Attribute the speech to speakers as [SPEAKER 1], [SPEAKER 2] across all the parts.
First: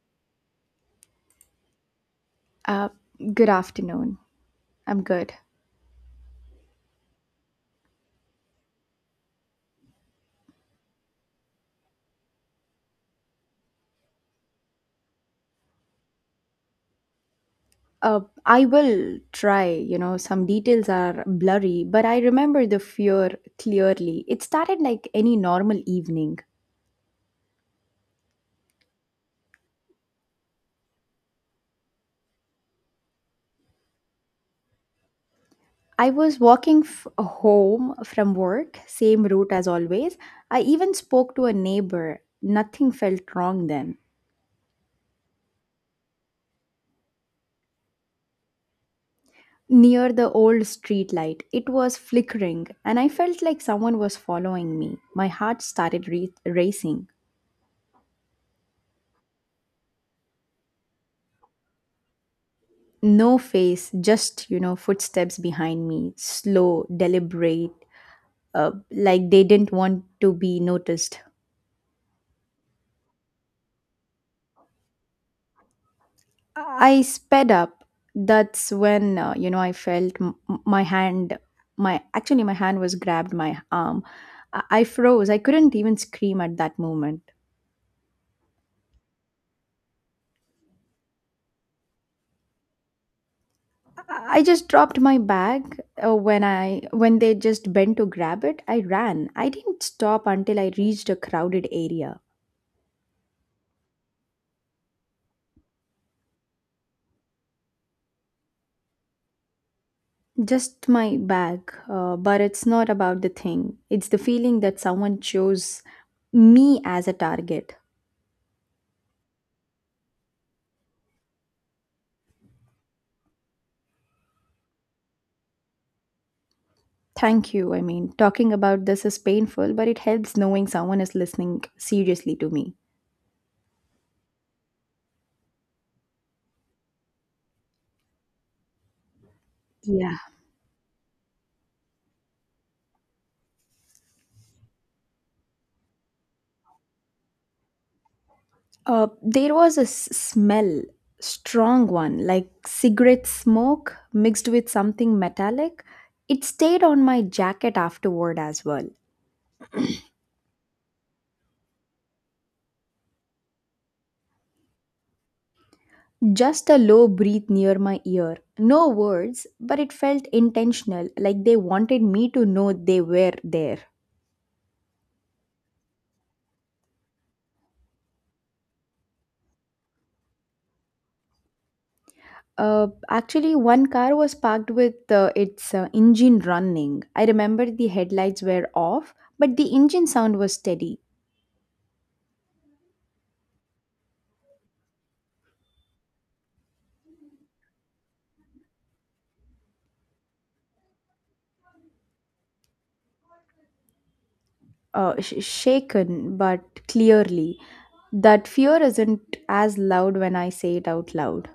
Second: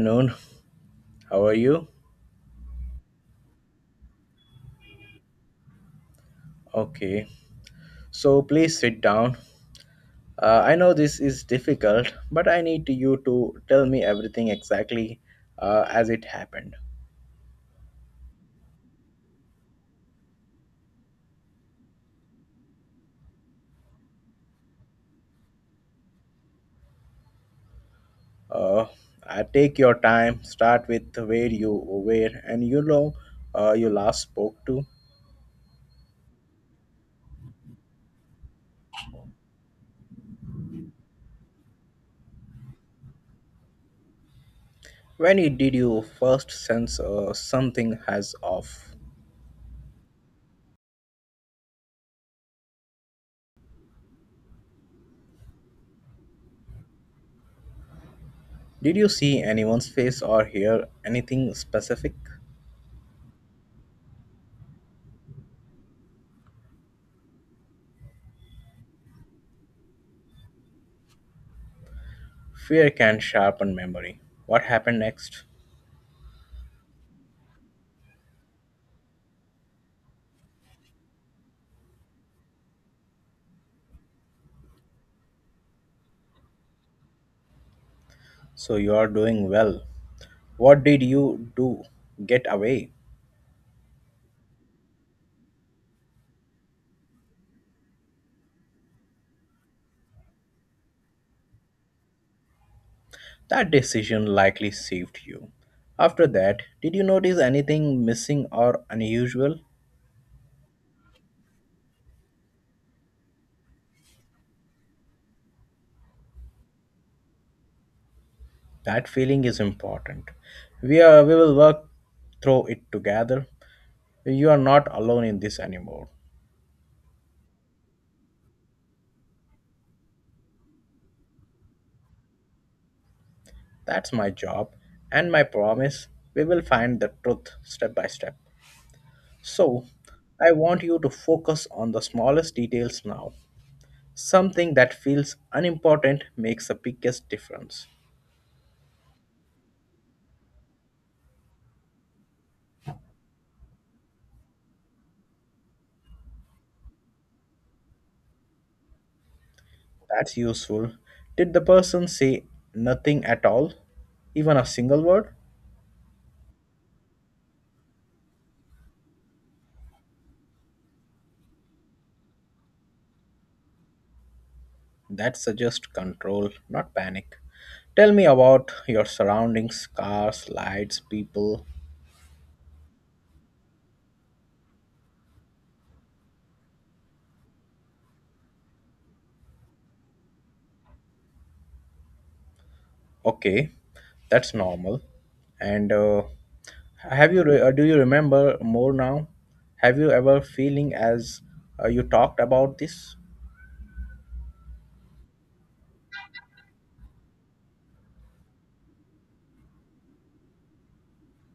[SPEAKER 1] Afternoon. How are you?
[SPEAKER 2] Uh, Good afternoon. I'm good.
[SPEAKER 1] Okay. So please sit down. I know this is difficult, but I need you to tell me everything exactly as it happened.
[SPEAKER 2] I will try. Some details are blurry, but I remember the fear clearly. It started like any normal evening.
[SPEAKER 1] Uh, Take your time. Start with where you were and you last spoke to.
[SPEAKER 2] I was walking home from work, same route as always. I even spoke to a neighbor. Nothing felt wrong then.
[SPEAKER 1] Did you first sense something has off?
[SPEAKER 2] Near the old street light, it was flickering, and I felt like someone was following me. My heart started racing.
[SPEAKER 1] Did you see anyone's face or hear anything specific?
[SPEAKER 2] No face, just, footsteps behind me, slow, deliberate, like they didn't want to be noticed.
[SPEAKER 1] Fear can sharpen memory. What happened next?
[SPEAKER 2] I sped up. That's when, I felt m- m- my hand, my actually, my hand was grabbed my arm. I froze. I couldn't even scream at that moment.
[SPEAKER 1] So you are doing well. What did you do? Get away.
[SPEAKER 2] I just dropped my bag when I when they just bent to grab it. I ran. I didn't stop until I reached a crowded area.
[SPEAKER 1] That decision likely saved you. After that, did you notice anything missing or unusual?
[SPEAKER 2] Just my bag, but it's not about the thing. It's the feeling that someone chose me as a target.
[SPEAKER 1] That feeling is important. We will work through it together. You are not alone in this anymore.
[SPEAKER 2] Thank you. I mean, talking about this is painful, but it helps knowing someone is listening seriously to me.
[SPEAKER 1] That's my job and my promise. We will find the truth step by step. So,
[SPEAKER 2] Yeah.
[SPEAKER 1] I want you to focus on the smallest details now. Something that feels unimportant makes the biggest difference.
[SPEAKER 2] There was a smell, strong one, like cigarette smoke mixed with something metallic. It stayed on my jacket afterward as well.
[SPEAKER 1] That's useful. Did the person say nothing at all? Even a single word?
[SPEAKER 2] Just a low breath near my ear. No words, but it felt intentional, like they wanted me to know they were there.
[SPEAKER 1] That suggests control, not panic. Tell me about your surroundings cars, lights, people.
[SPEAKER 2] Actually, one car was parked with its engine running. I remember the headlights were off, but the engine sound was steady.
[SPEAKER 1] Okay, that's normal. And have do you remember more now? Have you ever feeling as you talked about this?
[SPEAKER 2] Shaken, but clearly. That fear isn't as loud when I say it out loud.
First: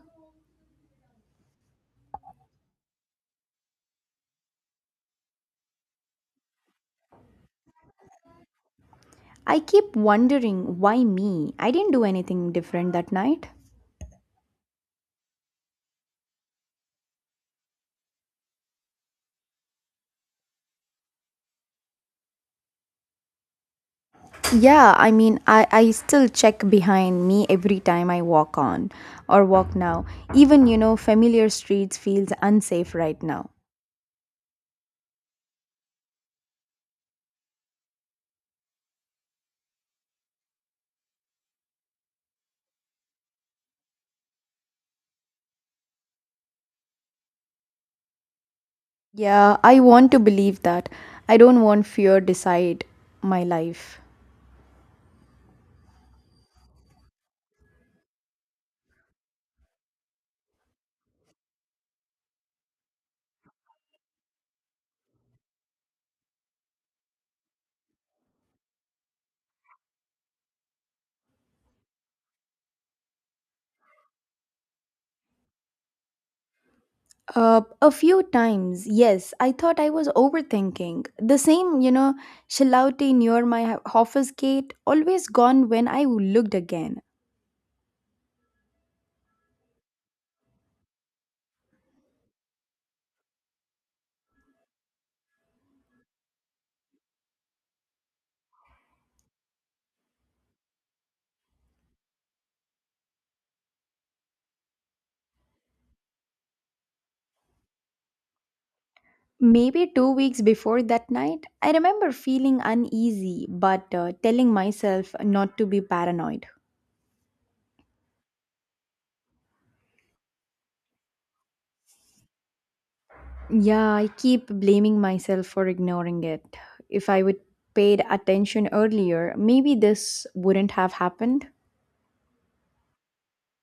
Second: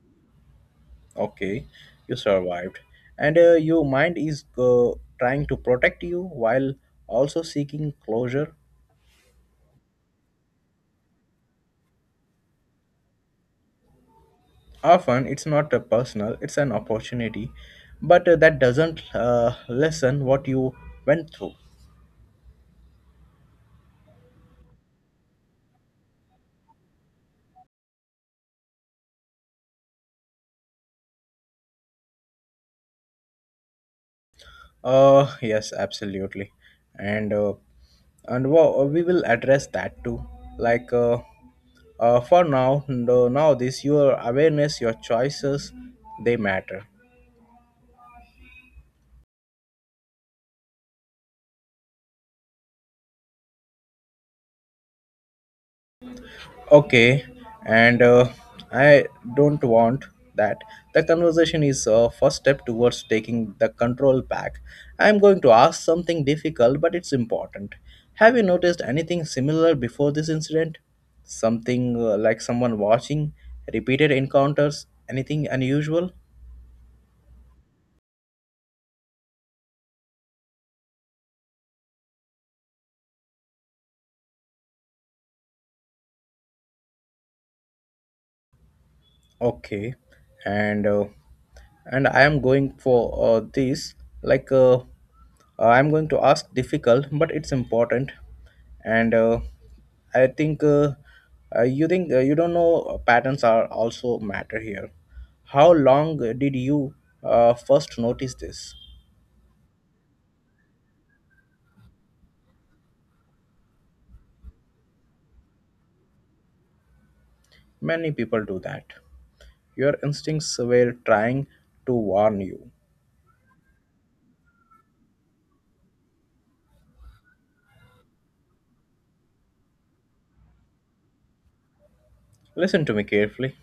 [SPEAKER 1] Okay, you survived. And your mind is trying to protect you while also seeking closure.
[SPEAKER 2] I keep wondering, why me? I didn't do anything different that night.
[SPEAKER 1] Often it's not a personal, it's an opportunity, but that doesn't lessen what you went through.
[SPEAKER 2] Yeah, I mean, I still check behind me every time I walk on or walk now. Even, familiar streets feels unsafe right now.
[SPEAKER 1] Yes, absolutely, and we will address that too, like for now. No, Now this your awareness, your choices, they matter.
[SPEAKER 2] Yeah, I want to believe that. I don't want fear decide my life.
[SPEAKER 1] Okay, and I don't want that. The conversation is a first step towards taking the control back. I am going to ask something difficult, but it's important. Have you noticed anything similar before this incident? Something like someone watching, repeated encounters, anything unusual?
[SPEAKER 2] A few times, yes, I thought I was overthinking. The same, shilauti near my office gate always gone when I looked again.
[SPEAKER 1] Okay, and uh, and I am going for this. Like uh, uh, I'm going to ask difficult, but it's important. And I think you think you don't know patterns are also matter here. How long did you first notice this?
[SPEAKER 2] Maybe 2 weeks before that night, I remember feeling uneasy but telling myself not to be paranoid.
[SPEAKER 1] Many people do that. Your instincts were trying to warn you.
[SPEAKER 2] Yeah, I keep blaming myself for ignoring it. If I would paid attention earlier, maybe this wouldn't have happened.
[SPEAKER 1] Listen to me carefully.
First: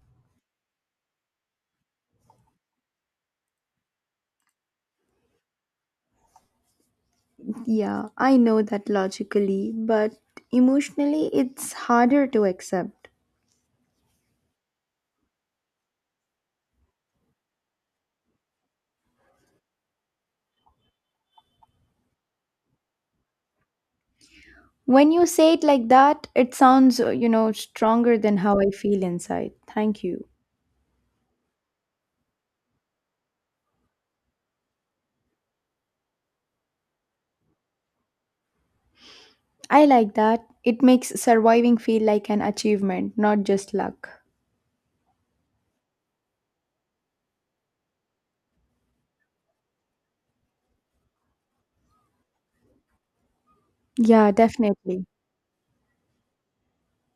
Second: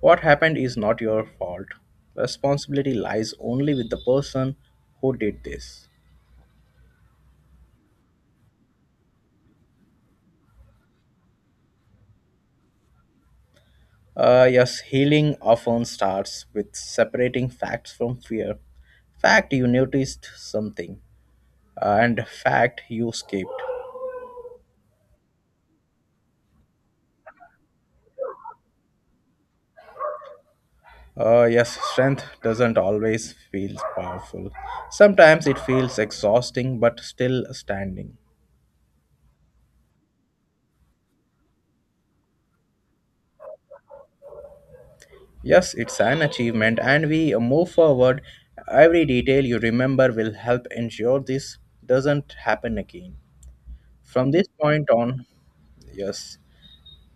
[SPEAKER 1] What happened is not your fault. Responsibility lies only with the person who did this.
[SPEAKER 2] Yeah, I know that logically, but emotionally it's harder to accept.
[SPEAKER 1] Yes, healing often starts with separating facts from fear. Fact, you noticed something, and fact, you escaped.
[SPEAKER 2] When you say it like that, it sounds, stronger than how I feel inside. Thank you.
[SPEAKER 1] Yes, strength doesn't always feel powerful. Sometimes it feels exhausting, but still standing.
[SPEAKER 2] I like that. It makes surviving feel like an achievement, not just luck.
[SPEAKER 1] Yes, it's an achievement, and we move forward. Every detail you remember will help ensure this doesn't happen again.
[SPEAKER 2] Yeah,
[SPEAKER 1] From this point
[SPEAKER 2] definitely.
[SPEAKER 1] on, yes,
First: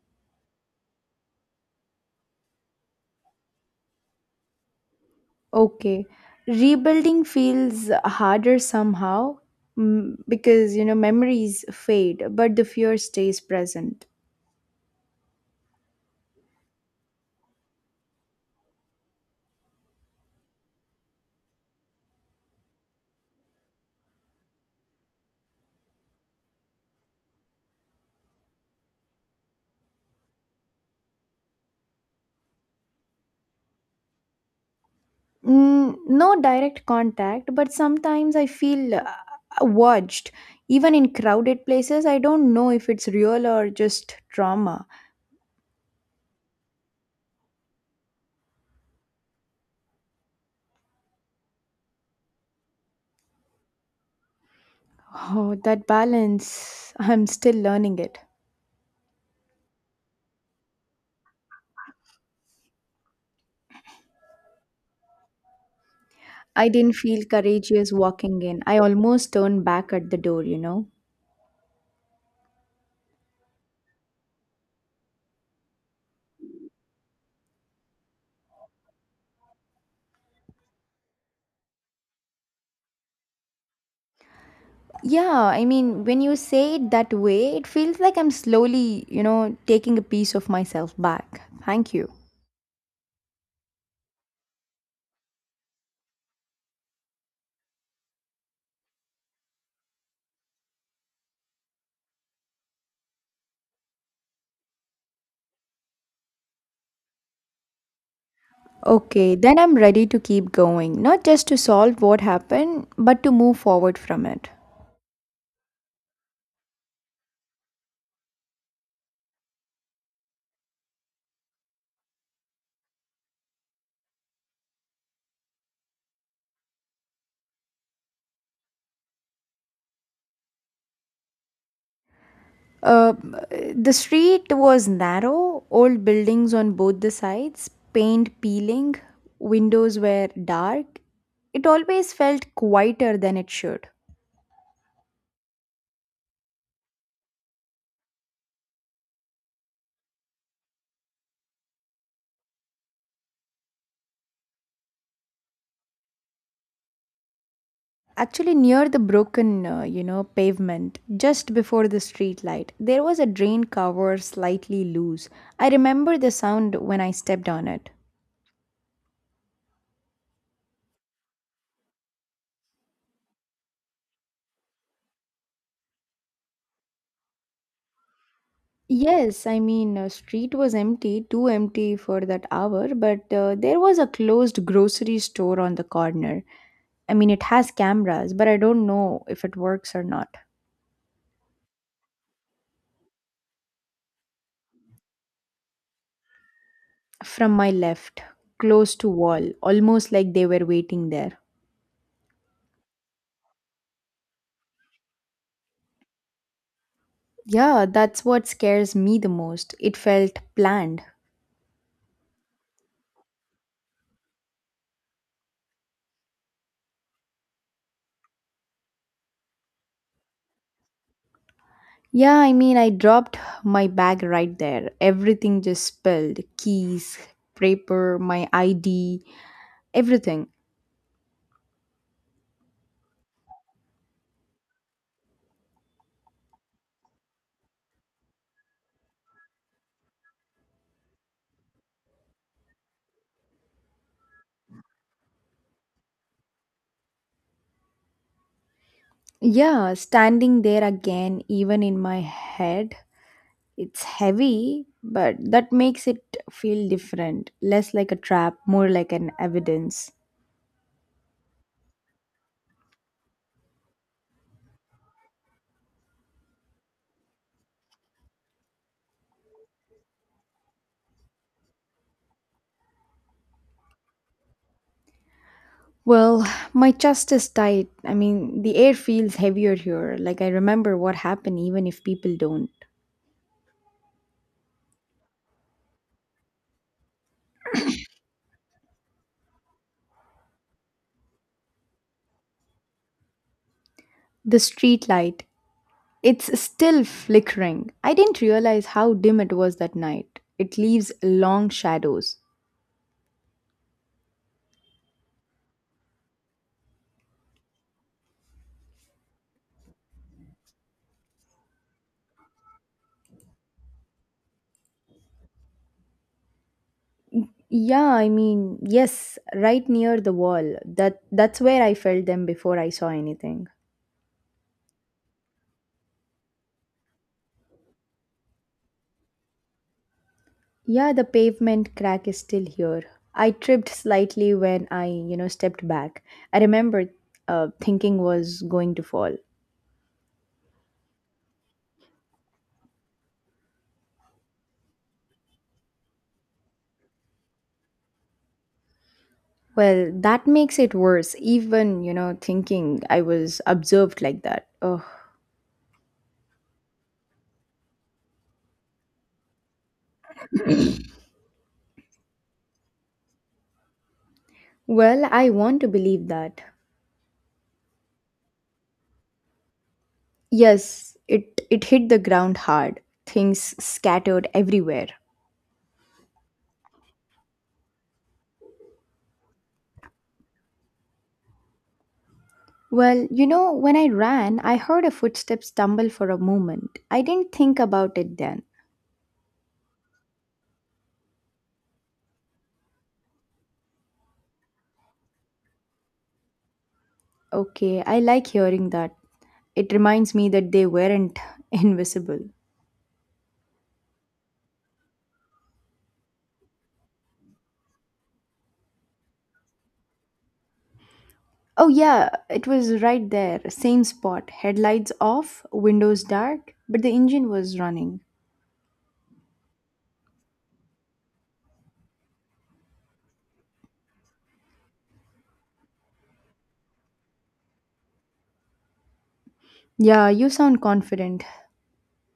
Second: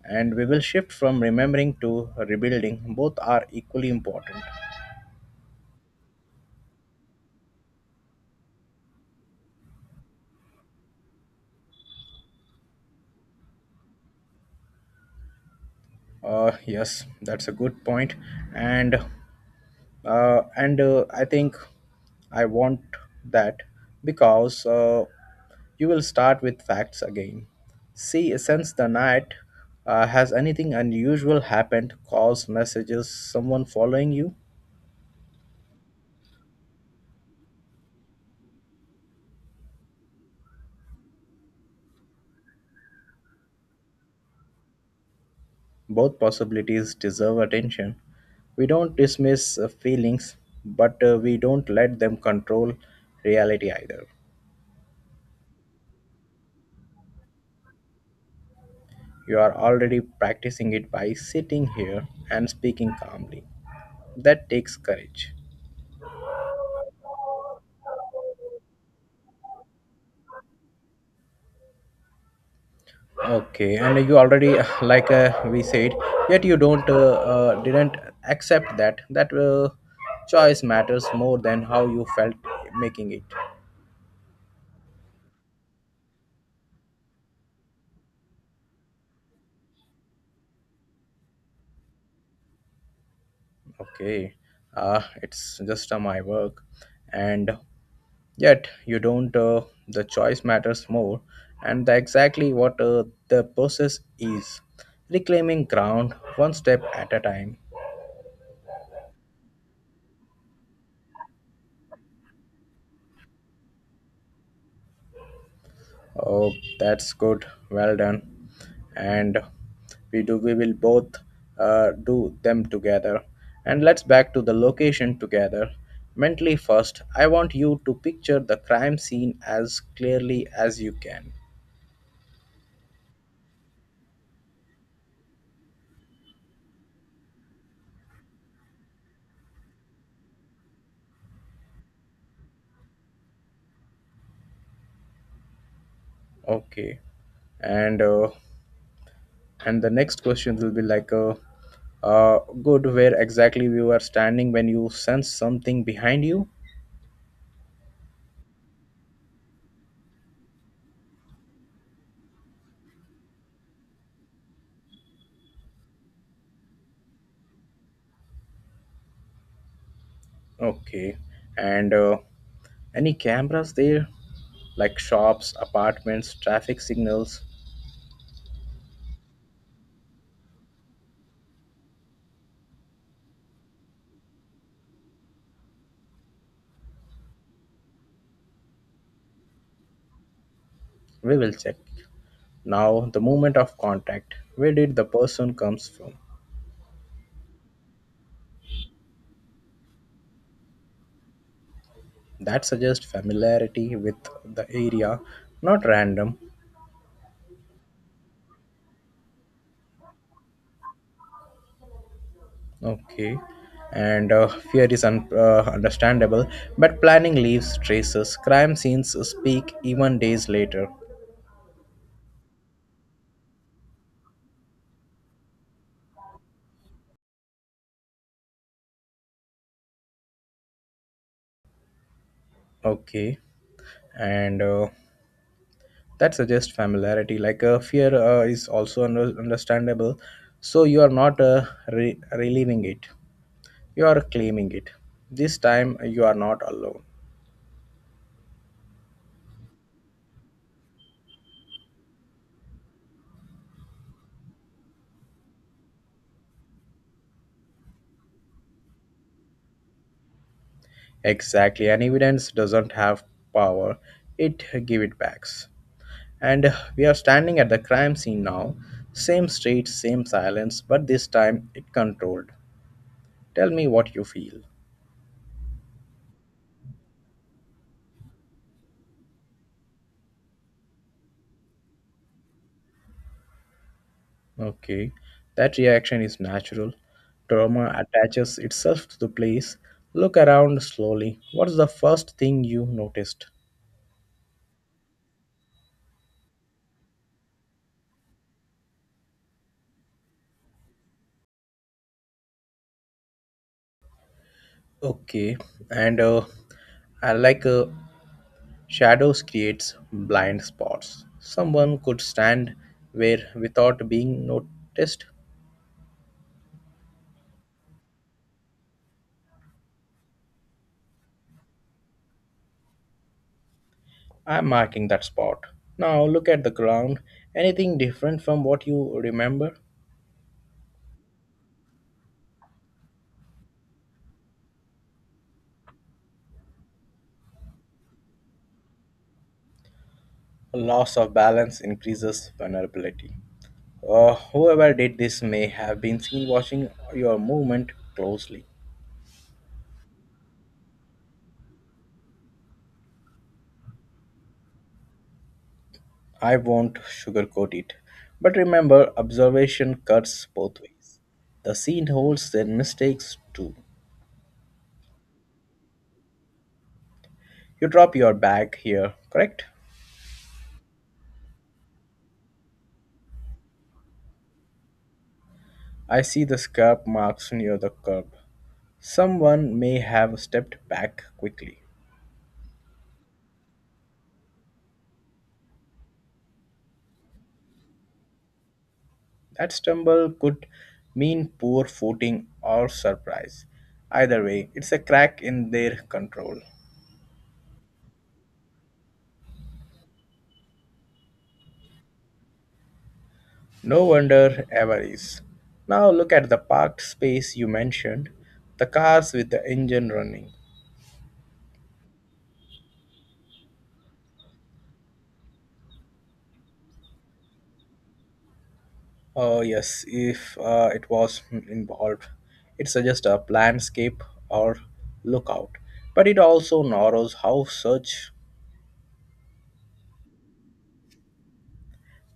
[SPEAKER 1] and we will shift from remembering to rebuilding. Both are equally important.
[SPEAKER 2] Okay. Rebuilding feels harder somehow because, memories fade, but the fear stays present.
[SPEAKER 1] Yes, that's a good point, and I think I want that because you will start with facts again. See, since the night, has anything unusual happened? Calls, messages, someone following you?
[SPEAKER 2] No direct contact, but sometimes I feel watched. Even in crowded places, I don't know if it's real or just trauma.
[SPEAKER 1] Both possibilities deserve attention. We don't dismiss feelings, but we don't let them control reality either.
[SPEAKER 2] Oh, that balance, I'm still learning it.
[SPEAKER 1] You are already practicing it by sitting here and speaking calmly. That takes courage.
[SPEAKER 2] I didn't feel courageous walking in. I almost turned back at the door.
[SPEAKER 1] Okay, and you already, like we said, yet you don't didn't accept that choice matters more than how you felt making it.
[SPEAKER 2] Yeah, I mean, when you say it that way, it feels like I'm slowly, taking a piece of myself back. Thank you.
[SPEAKER 1] Okay, it's just my work, and yet you don't. The choice matters more, and the exactly what the process is. Reclaiming ground one step at a time.
[SPEAKER 2] Okay, then I'm ready to keep going, not just to solve what happened, but to move forward from it.
[SPEAKER 1] Oh, that's good. Well done. And We will both do them together. And let's back to the location together. Mentally first, I want you to picture the crime scene as clearly as you can.
[SPEAKER 2] Uh, the street was narrow, old buildings on both the sides, paint peeling, windows were dark. It always felt quieter than it should.
[SPEAKER 1] Okay. And uh, and the next question will be like good where exactly you are standing when you sense something behind you.
[SPEAKER 2] Actually, near the broken, pavement, just before the street light, there was a drain cover slightly loose. I remember the sound when I stepped on it.
[SPEAKER 1] Okay, and any cameras there, like shops, apartments, traffic signals.
[SPEAKER 2] Yes, I mean, street was empty, too empty for that hour, but there was a closed grocery store on the corner. I mean, it has cameras, but I don't know if it works or not.
[SPEAKER 1] We will check. Now the moment of contact, where did the person comes from?
[SPEAKER 2] From my left, close to wall, almost like they were waiting there.
[SPEAKER 1] That suggests familiarity with the area, not random.
[SPEAKER 2] Yeah, that's what scares me the most. It felt planned.
[SPEAKER 1] Okay. And fear is understandable, but planning leaves traces. Crime scenes speak even days later.
[SPEAKER 2] Yeah, I mean, I dropped my bag right there. Everything just spilled, keys, paper, my ID, everything.
[SPEAKER 1] Okay. And that suggests familiarity. Like fear is also understandable. So you are not relieving it, you are claiming it. This time you are not alone.
[SPEAKER 2] Yeah, standing there again, even in my head, it's heavy, but that makes it feel different, less like a trap, more like an evidence.
[SPEAKER 1] Exactly. And evidence doesn't have power, it give it backs. And we are standing at the crime scene now. Same street, same silence, but this time it controlled. Tell me what you feel.
[SPEAKER 2] Well, my chest is tight. I mean, the air feels heavier here, like I remember what happened even if people don't.
[SPEAKER 1] Okay, that reaction is natural. Trauma attaches itself to the place. Look around slowly. What's the first thing you noticed?
[SPEAKER 2] The street light, it's still flickering. I didn't realize how dim it was that night. It leaves long shadows.
[SPEAKER 1] Okay, and I like shadows creates blind spots. Someone could stand where without being noticed.
[SPEAKER 2] Yeah, I mean, yes, right near the wall. That's where I felt them before I saw anything.
[SPEAKER 1] I'm marking that spot. Now look at the ground. Anything different from what you remember?
[SPEAKER 2] Yeah, the pavement crack is still here. I tripped slightly when I, stepped back. I remember thinking was going to fall.
[SPEAKER 1] Loss of balance increases vulnerability. Whoever did this may have been seen watching your movement closely.
[SPEAKER 2] Well, that makes it worse, even, thinking I was observed like that. Oh.
[SPEAKER 1] I won't sugarcoat it. But remember, observation cuts both ways. The scene holds their mistakes too.
[SPEAKER 2] Well, I want to believe that.
[SPEAKER 1] You drop your bag here, correct?
[SPEAKER 2] Yes, it hit the ground hard. Things scattered everywhere.
[SPEAKER 1] I see the scarp marks near the curb. Someone may have stepped back quickly.
[SPEAKER 2] Well, when I ran, I heard a footstep stumble for a moment. I didn't think about it then.
[SPEAKER 1] That stumble could mean poor footing or surprise. Either way, it's a crack in their control.
[SPEAKER 2] Okay, I like hearing that. It reminds me that they weren't invisible.
[SPEAKER 1] No wonder ever is. Now look at the parked space you mentioned, the cars with the engine running.
[SPEAKER 2] Oh, yeah, it was right there, same spot, headlights off, windows dark, but the engine was running.
[SPEAKER 1] Oh, yes, if it was involved, it suggests a landscape or lookout. But it also narrows how such
[SPEAKER 2] Yeah, you sound confident.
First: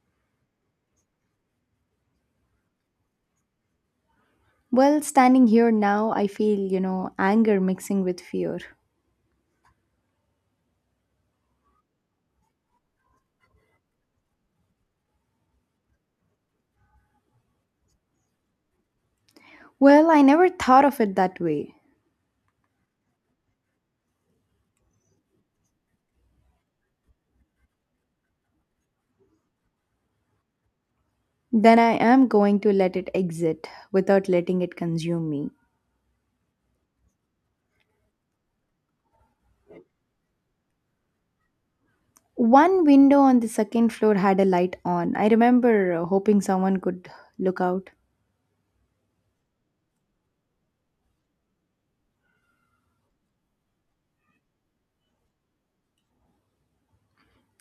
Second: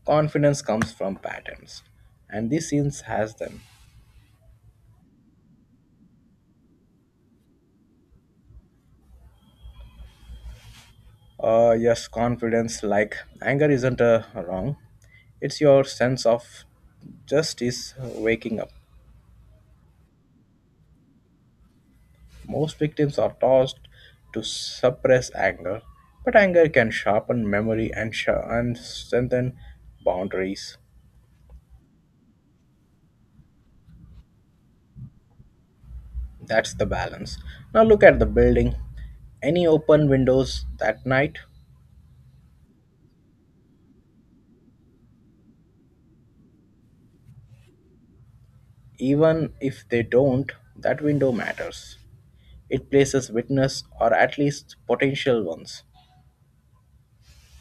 [SPEAKER 1] confidence comes from patterns, and this scene has them.
[SPEAKER 2] Well, standing here now, I feel, anger mixing with fear.
[SPEAKER 1] Yes, confidence like anger isn't wrong. It's your sense of justice waking up.
[SPEAKER 2] Well, I never thought of it that way.
[SPEAKER 1] Most victims are taught to suppress anger, but anger can sharpen memory and strengthen boundaries.
[SPEAKER 2] Then I am going to let it exit without letting it consume me.
[SPEAKER 1] That's the balance. Now look at the building. Any open windows that night,
[SPEAKER 2] One window on the second floor had a light on. I remember hoping someone could look out.
[SPEAKER 1] even if they don't, that window matters. It places witness or at least potential ones.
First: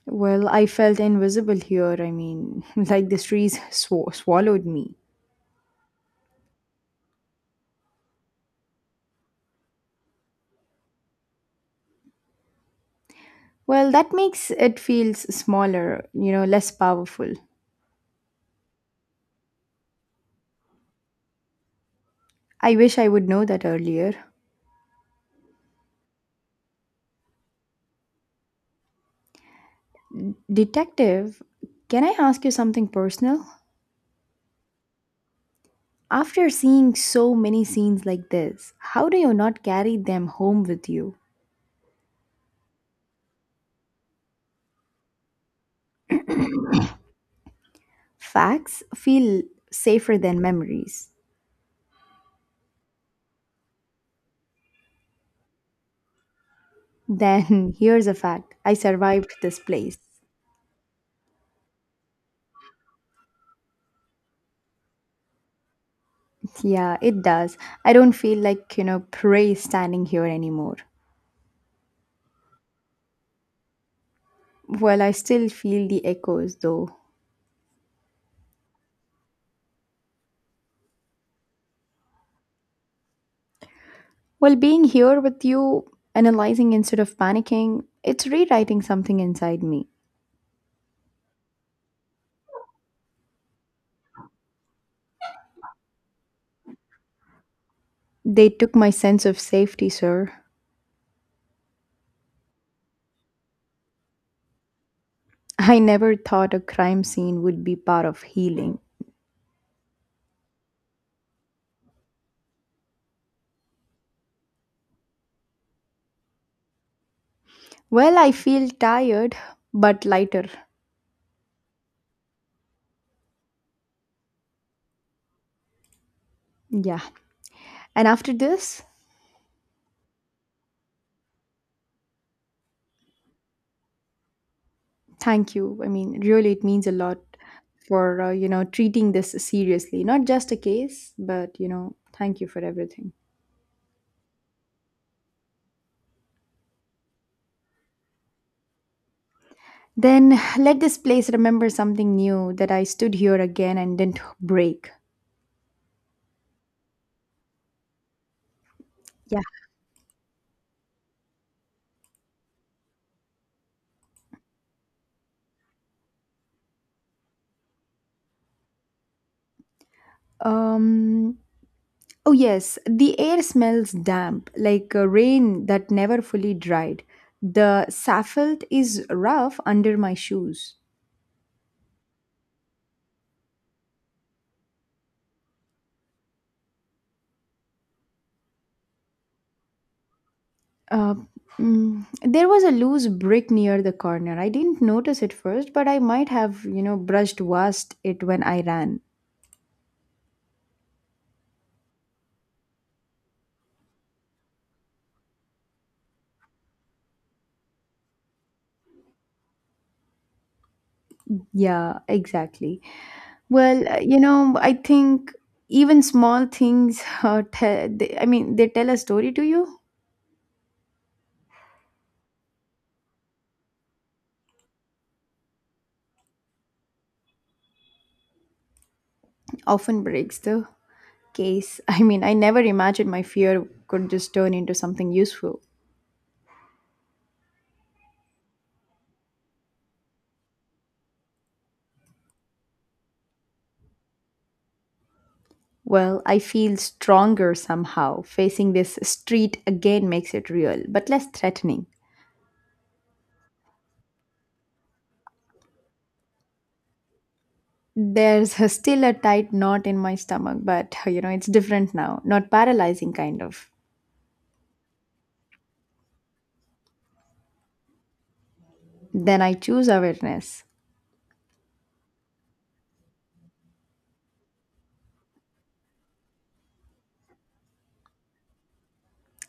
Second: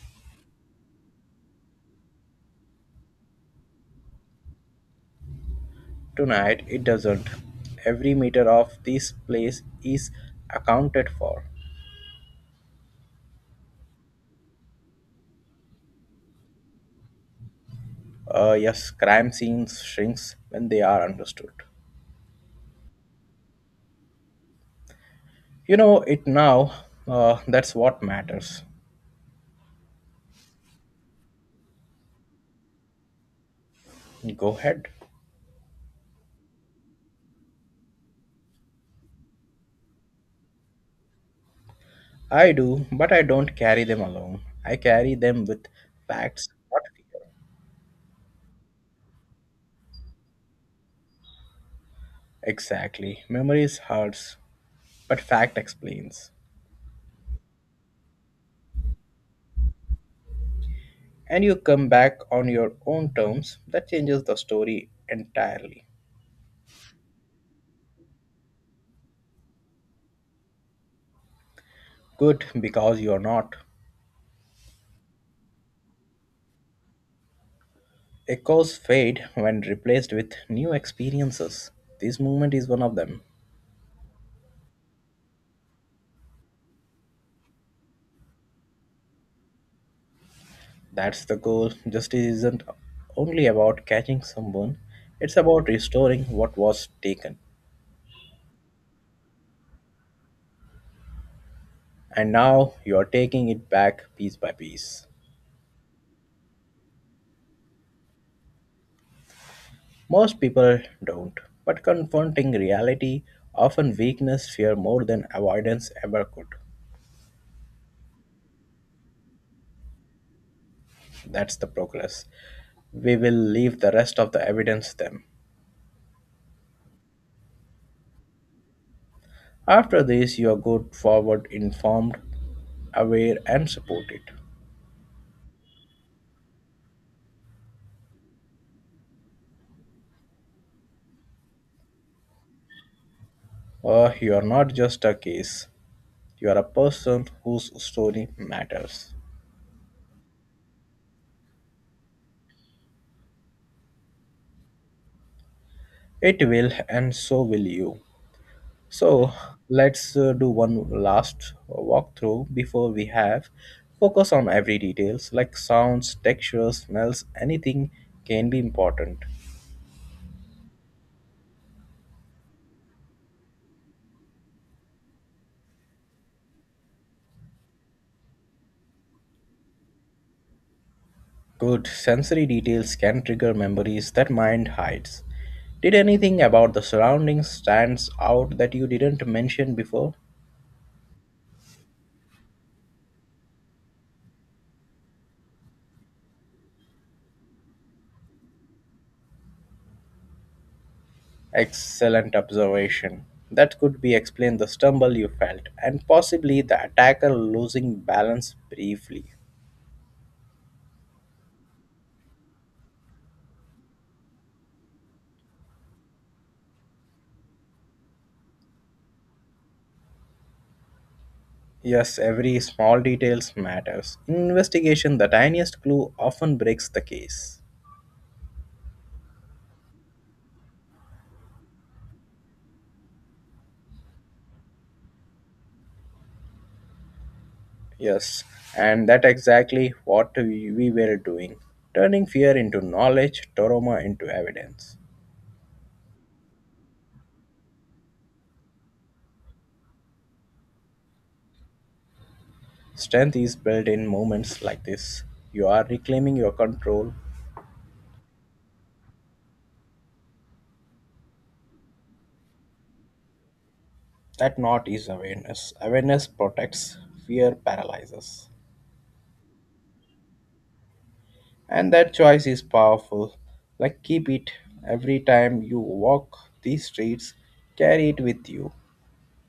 [SPEAKER 2] Well, I felt invisible here. I mean, like the trees swallowed me.
[SPEAKER 1] Tonight it doesn't. Every meter of this place is accounted for.
[SPEAKER 2] Well, that makes it feels smaller, less powerful.
[SPEAKER 1] Yes, crime scenes shrinks when they are understood.
[SPEAKER 2] I wish I would know that earlier.
[SPEAKER 1] You know it now. That's what matters.
[SPEAKER 2] Detective, can I ask you something personal?
[SPEAKER 1] Go ahead.
[SPEAKER 2] After seeing so many scenes like this, how do you not carry them home with you?
[SPEAKER 1] I do, but I don't carry them alone. I carry them with facts, not fear.
[SPEAKER 2] Facts feel safer than memories.
[SPEAKER 1] Exactly. Memories hurts, but fact explains.
[SPEAKER 2] Then here's a fact, I survived this place.
[SPEAKER 1] And you come back on your own terms, that changes the story entirely.
[SPEAKER 2] Yeah, it does. I don't feel like, prey standing here anymore.
[SPEAKER 1] Good because you're not.
[SPEAKER 2] Well, I still feel the echoes though.
[SPEAKER 1] Echoes fade when replaced with new experiences. This movement is one of them.
[SPEAKER 2] Well, being here with you, analyzing instead of panicking, it's rewriting something inside me.
[SPEAKER 1] That's the goal. Justice isn't only about catching someone, it's about restoring what was taken.
[SPEAKER 2] They took my sense of safety, sir.
[SPEAKER 1] And now you are taking it back piece by piece.
[SPEAKER 2] I never thought a crime scene would be part of healing.
[SPEAKER 1] Most people don't, but confronting reality, often weakness, fear more than avoidance ever could.
[SPEAKER 2] Well, I feel tired, but lighter.
[SPEAKER 1] That's the progress. We will leave the rest of the evidence them.
[SPEAKER 2] Yeah. And after this,
[SPEAKER 1] After this, you are good, forward, informed, aware, and supported.
[SPEAKER 2] thank you. I mean, really, it means a lot for, treating this seriously. Not just a case, but, thank you for everything.
[SPEAKER 1] You are not just a case, you are a person whose story matters.
[SPEAKER 2] Then let this place remember something new, that I stood here again and didn't break.
[SPEAKER 1] It will, and so will you. So,
[SPEAKER 2] Yeah.
[SPEAKER 1] let's do one last walkthrough before we have focus on every details like sounds, textures, smells, anything can be important.
[SPEAKER 2] Um, oh, yes, the air smells damp, like rain that never fully dried. The asphalt is rough under my shoes.
[SPEAKER 1] Good sensory details can trigger memories that mind hides. Did anything about the surroundings stands out that you didn't mention before?
[SPEAKER 2] Uh, there was a loose brick near the corner. I didn't notice it first, but I might have, brushed past it when I ran.
[SPEAKER 1] Excellent observation. That could be explained the stumble you felt and possibly the attacker losing balance briefly.
[SPEAKER 2] Yeah, exactly. Well, I think even small things, they, I mean, they tell a story to you,
[SPEAKER 1] Yes, every small details matters. In investigation, the tiniest clue often breaks the case.
[SPEAKER 2] often breaks the case. I mean, I never imagined my fear could just turn into something useful.
[SPEAKER 1] Yes, and that exactly what we were doing, turning fear into knowledge, trauma into evidence.
[SPEAKER 2] Well, I feel stronger somehow. Facing this street again makes it real, but less threatening.
[SPEAKER 1] Strength is built in moments like this. You are reclaiming your control.
[SPEAKER 2] There's still a tight knot in my stomach, but it's different now. Not paralyzing, kind of.
[SPEAKER 1] That knot is awareness. Awareness protects, fear paralyzes.
[SPEAKER 2] Then I choose awareness.
[SPEAKER 1] And that choice is powerful. Like keep it every time you walk these streets, carry it with you.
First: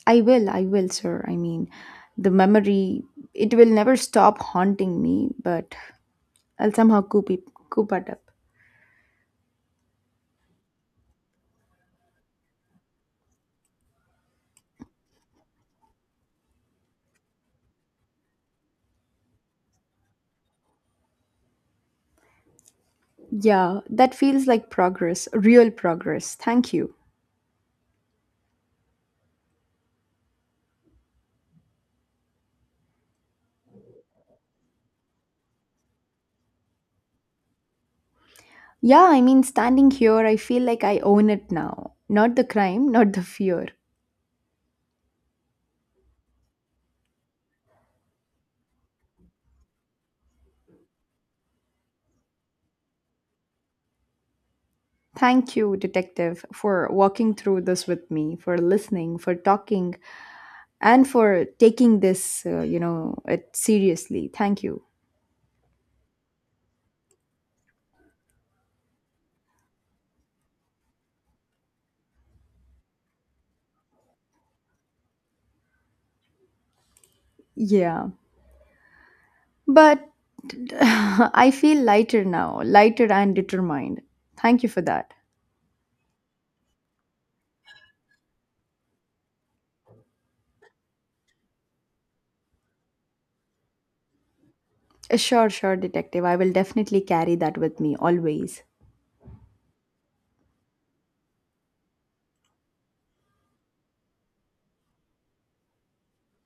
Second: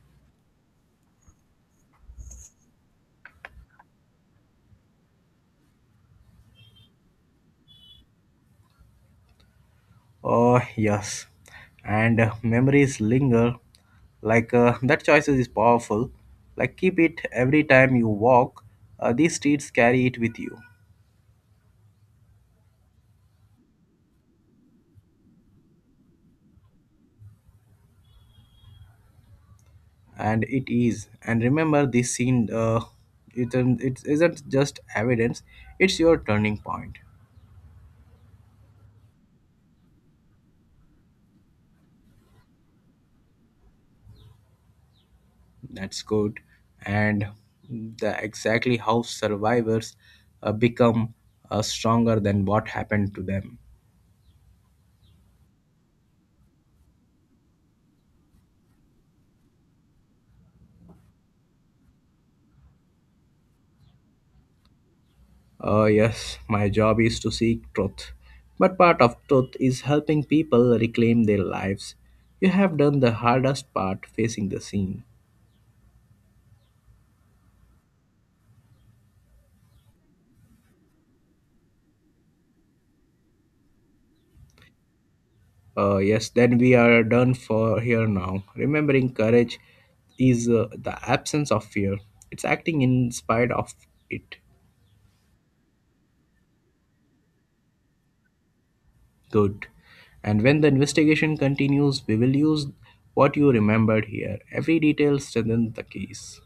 [SPEAKER 2] I will, sir. I mean, the memory, it will never stop haunting me, but I'll somehow coop it, up.
[SPEAKER 1] Oh, yes. And memories linger. Like that choice is powerful. Like keep it every time you walk. These streets carry it with you,
[SPEAKER 2] Yeah, that feels like progress, real progress. Thank you.
[SPEAKER 1] and it is. And remember, this scene. It isn't just evidence. It's your turning point.
[SPEAKER 2] Yeah, I mean, standing here, I feel like I own it now. Not the crime, not the fear.
[SPEAKER 1] That's good. And the exactly how survivors become stronger than what happened to them.
[SPEAKER 2] Thank you, detective, for walking through this with me, for listening, for talking, and for taking this, it seriously. Thank you.
[SPEAKER 1] Yes, my job is to seek truth. But part of truth is helping people reclaim their lives. You have done the hardest part facing the scene.
[SPEAKER 2] Yeah. But I feel lighter now, lighter and determined. Thank you for that.
[SPEAKER 1] Yes, then we are done for here now. Remembering courage is the absence of fear, it's acting in spite of it.
[SPEAKER 2] Sure, sure, detective. I will definitely carry that with me always.
[SPEAKER 1] Good. And when the investigation continues, we will use what you remembered here. Every detail strengthens the case.